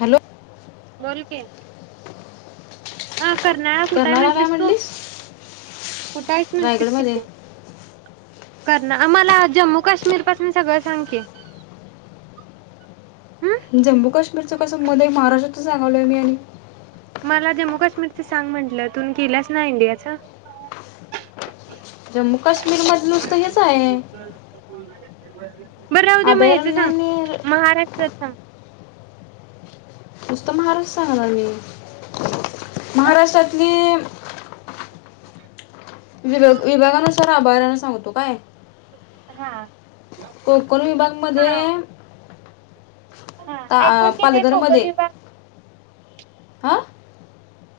Hello. बोल की हा. करणाळा कुठ कर्नाळा काय म्हंटलीस तू म्हणलीस कुठहीस म्हंटलीस की तू. रायगडमध्ये करण आम्हाला जम्मू काश्मीर पासून सगळं सांग की. हं जम्मू काश्मीरचं कसं मध्ये महाराष्ट्राच सांगालोय मी आणि. मला जम्मू काश्मीरच सांग म्हटलं तुन केलंस ना इंडियाच. जमू काश्मीर. [unintelligible] [unintelligible] बरं अ उद्या म या्यायचं सांग अभयारण्याने महाराष्ट्रात सांग नुसतं महाराष्ट्र सांगणार मी महाराष्ट्रातली. विभाग विभागानुसार आभऱान सांगतो काय. हा कोकण विभागामध्ये हा हा एकूण किती आहे कोकण पालघरमध्येध्ये विभाग हा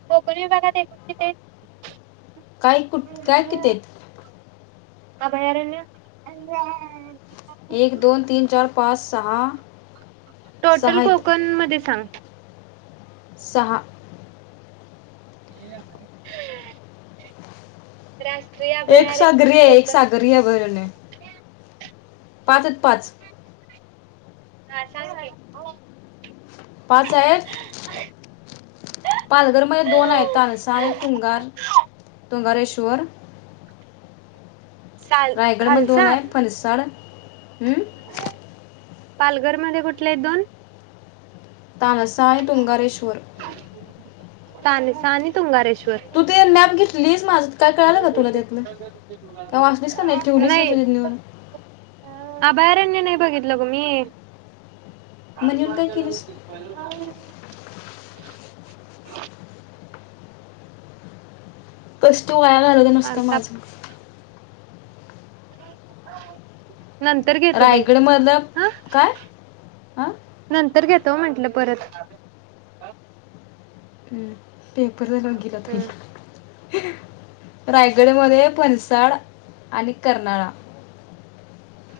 खोकण विभागात एकूणची ते काय कुठ काय कितीेत अभयारन एक दोन तीन चार पाच सहा सहा टोटल आहेत कोकण मध्ये सांग सहा [inaudible] एक अभयारण्य सागरी आहे एक कोकण सागरी आहे बरणे पाचच पाच हा पाच आहेत पालघरमध्ये दोन आहेत तानसा की चार हम रायगड म दोन आहे फनसाड हम्म पालघर मध्ये कुठले आहेत दोन तानसाय तुंगारेश्वर त सानी तुंगारेश्वर तू ते नॅम घेतली मंद वाचलीस का ठेवलीस नसतं नाही तिथं नेऊन अभयारण्य नाही बघितलं ग मी मग काफी नेऊन काय केलीस मारयलागत पाहि ह कस् तो वया घाललं नसत माझं ह नंतर घेतो बाई रायगडमधलं हा काय हां नंतर घेतो त म्हटलं परत हम्म पेपर ते लंगलातोई हम्म रायगडमध्ये फनसाळ आणि कर्नाळा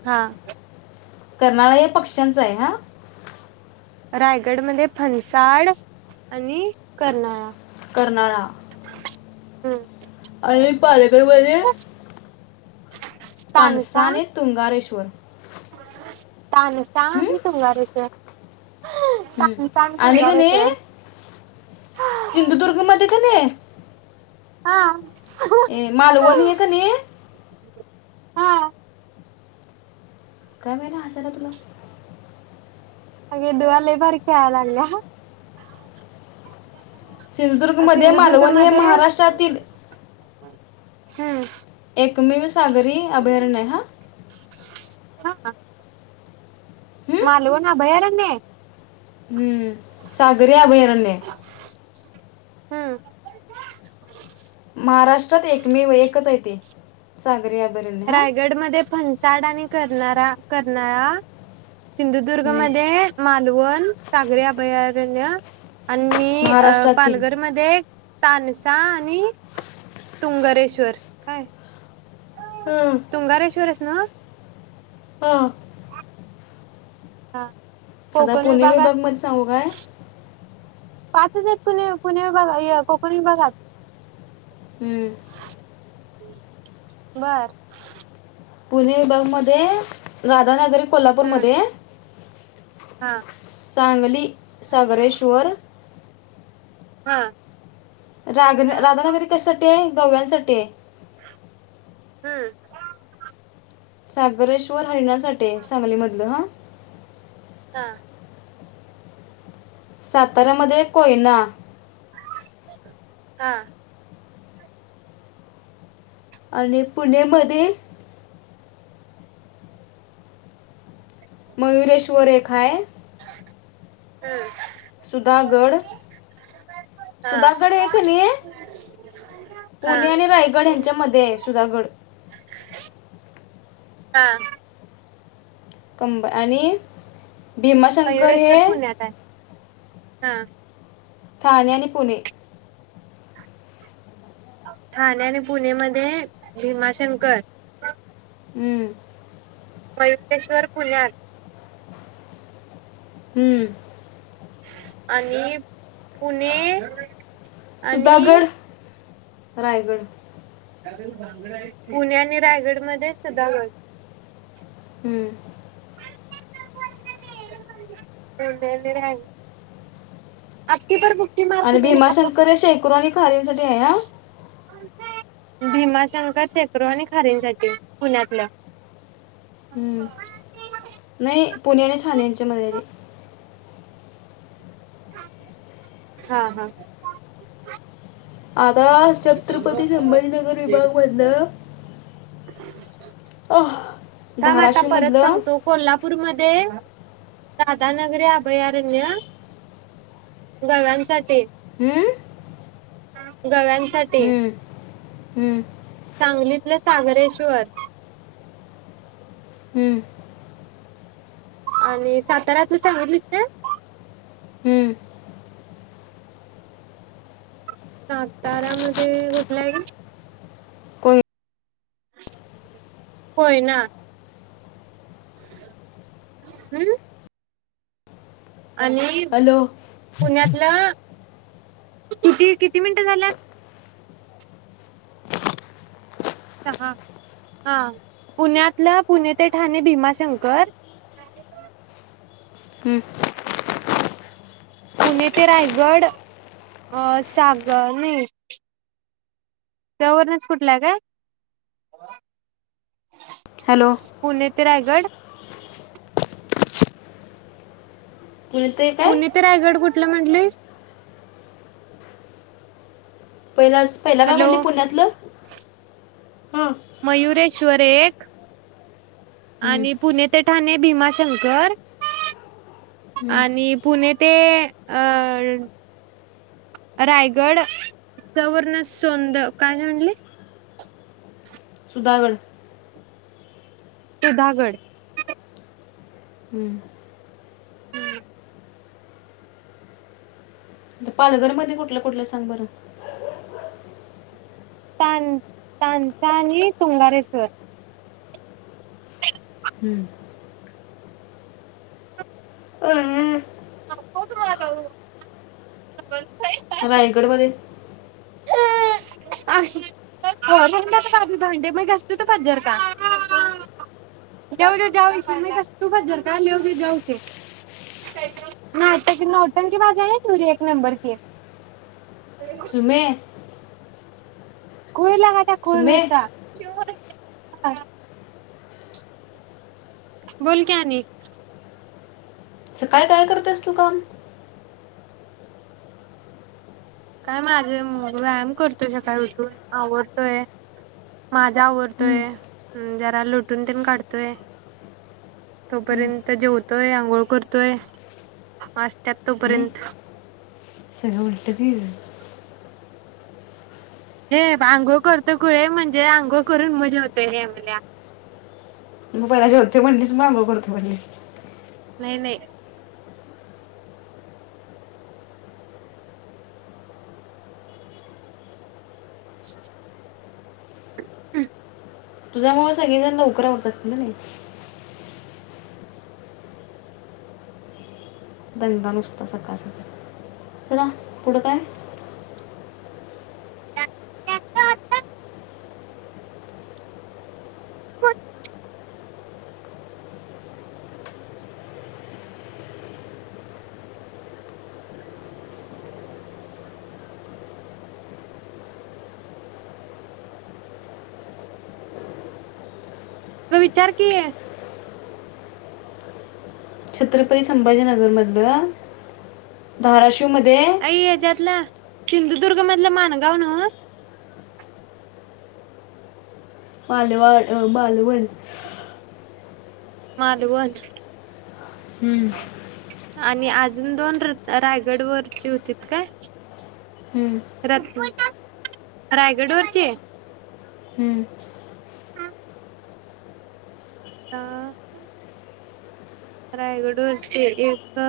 हा कर्नाळा या पक्ष्यांच आहे हा रायगड मध्ये फनसाड आणि कर्नाळा कर्नाळा हम्. आणि पालघर मधे [inaudible] पनसा तानसा आणि तुंगारेश्वर. पानसा आणि तुंगारेश्वर. हम् तानसा आणि कनी तुंगारेश्वर सिंधुदुर्ग मध्ये कनी हा. ए मालवण हे कनी हा. काय व्हालंय हसायला तुला? अगे दुवा लई भारी खेळा लागलीया. सिंधुदुर्गमध्ये मालवण हे महाराष्ट्रातील [inaudible] हॅ एकमेव सागरी अभयारण्य हा. हा काय? हम्म मालवनात अभयारण्य हाय. हम्म सागरी अभयारण्य हाय. [inaudible] हम्म. चाल तरी अभयारण्य ह. रायगडमध्ये फणसाड आणि करनारा, करनाळा सिंधुदुर्ग हम्म. मध्ये मालवण सागरी अभया [unintelligible] आणि अ महाराष्ट्रातील पालघरमध्ये तानसा आणि [inaudible] तुंगारेश्वर काय? [inaudible] हम्म, तुंगारेश्वरच ह. हा. हा. आता पुणे विभाग मध्ये सांगू काय? पाचंच आहेत पुणे, पुणे विभागा य कोकण विभागात. हम्म. बार पुणे विभागमध्ये राध नागरी हम्म कोल्हापूरमध्ये हा चांगली सागरेश्वर हा रा राधनागरी कशासाठी आहे गव्यांसाठी हम्म सागरेश्वर हरिणासाठीे सांगलीमधलं हा हा साताऱ्यामध्ये कोयना हा आणि पुणेमध्ये मयूरेश चरे खाय हम् सुधागढ हा. सुधागड हे का नाही आहे. हा. पुणे आणि रायगड ह्यांच्यामध्येध्ये आहे सुधागड हा कंब आणि आणि भीमाशंकर हे मयुरेश्वर पुण्यात आहे. हा ठाणे आणि पुणे ठाणे आणि पुणे मध्ये भीमाशंकर हम्म वयुकेश्वर पुुण्यात हम्म आणि पुणे सुधागड आणि रायगड पुणे आणि रायगड मध्ये सुधागड हमंम आपकी प ब आणि भीमाशंकर हे शेकू आणि खारींसाठी आहे या भीमाशंकर शेकडो आणि खारींसाठी पुण्यातल्या हम्म नाही पुणे आली ठछाणीचे मजरी हा हा आता छत्रपती संभाजीनगर विभाग मधलं अह का म आता परत धाराशिवमधलं सांगतो कोल्हापूरमध्ये दधानगरी अभयारण्य गव्यांसाठी हम्म हा गव्यांसाठी हम्म सांगलीतलं सागरेश्वर हम्म आणि साताऱ्यातलं सांगडलीस का हम्म साताऱ्यामध्ये कुठला आहे का को होय ना हम्म आणि हॅलो पुण्यातलं किती किती मिनिटं झाल्यात हा पुण्यातलं पुणे ते ठाणे भीमाशंकर हम्म पुणे ते रायगड अ सागर नाही गवरर्नच कुठलं काय हॅलो पुणे ते रायगड पुणे ते काय पुणे ते रायगड कुठे आपलं म्हंटलंय पहिला पहिला काय हॅलो पडली पुण्यातलं हम मयुरेश्वर एक हं, आणि पुणे ते ठाणे भीमा शंकर हं. आणि पुणे ते अ रायगड च वण सोंद काय म्हणले सुधाकरण उदागढ हम्म पालघर मध्ये कुठलं कुठलं सांग बरं तान तानसा आणि तुंगारेश्वर हम्म अं, ह होतु मार रायगड बध्ये बाजी भांडे मग घसत त पजर का लऊ दे जाऊश म घसतू भजर का लिऊ दे जाऊश नाट नट की बाजा आहे तुे एक नंबरची सुमे कोहिला खोल सुमे नुसता हा बोल कन स काय काय करतेस तू काम काय माझा व्यायाम करतोय सकाळी उठून आवरडतोय माझा हं, आवरडतोय ह जरा लोटून ते काढतोय हं. तोपर्यंत जेवतोय आंघोळ करतोय मस्त त्या तोपर्यंत सग उल्ट त हे अघो करतो कुळे म्हणजे अघो करून मजा होतय हे मुल्या मग पला जेवते म्हणच मागू करतो म्हणस नाही नाही हम् तुझ्या मुळ सगळीजण लवकर होत असतील ना नाही ध नुसता सकाळ सकाळ चला पुढं काय ब त विचार क आहे छत्रपती संभाजीनगर मधलं धाराश अई ये जतला सिंधुदुर्ग मधलं मानगाव नाव बलवा अ बलवल मालभ हम्म आणि अजून दोन र रायगड वरची होती काय हम्म. रत्न रायगड वरचे ह रायगडूरचे एक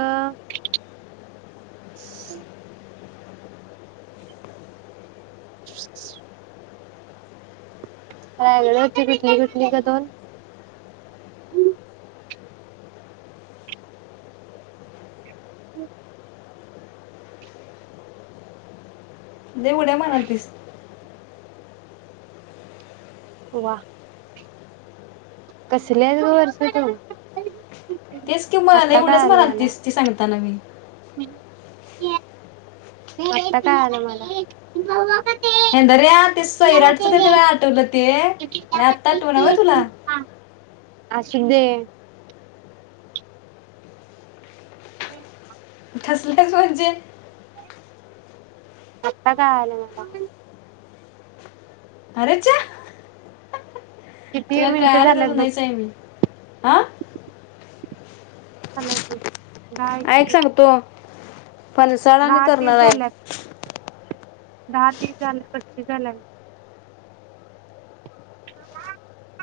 कायगड कटली कुटली का दोन हम् देवढ म्हणाल तस वा वा कसले आहे ग वर्ष त तेच कि म लई उड्याच मारालतीस ती सांगताना मी [inaudible] आत्ता कळालं मला हेंदऱ्या ते सैराटच ते आठवलं ते आणि आत्ता आठवना व्हय तुला असुंदे [inaudible] [unintelligible] म्हणजे आत्ता कळालं मला अरेच्या किती तुला मिनिटं काळाल झाल्यात तस बघ नाही चाय मी हा [unintelligible] दहा ऐक एक सांगतो फणसाळा आणि दहा तीस करणाळाय झाल्यात दहा तीस झाल्यात पस्तीस झाल्या [inaudible]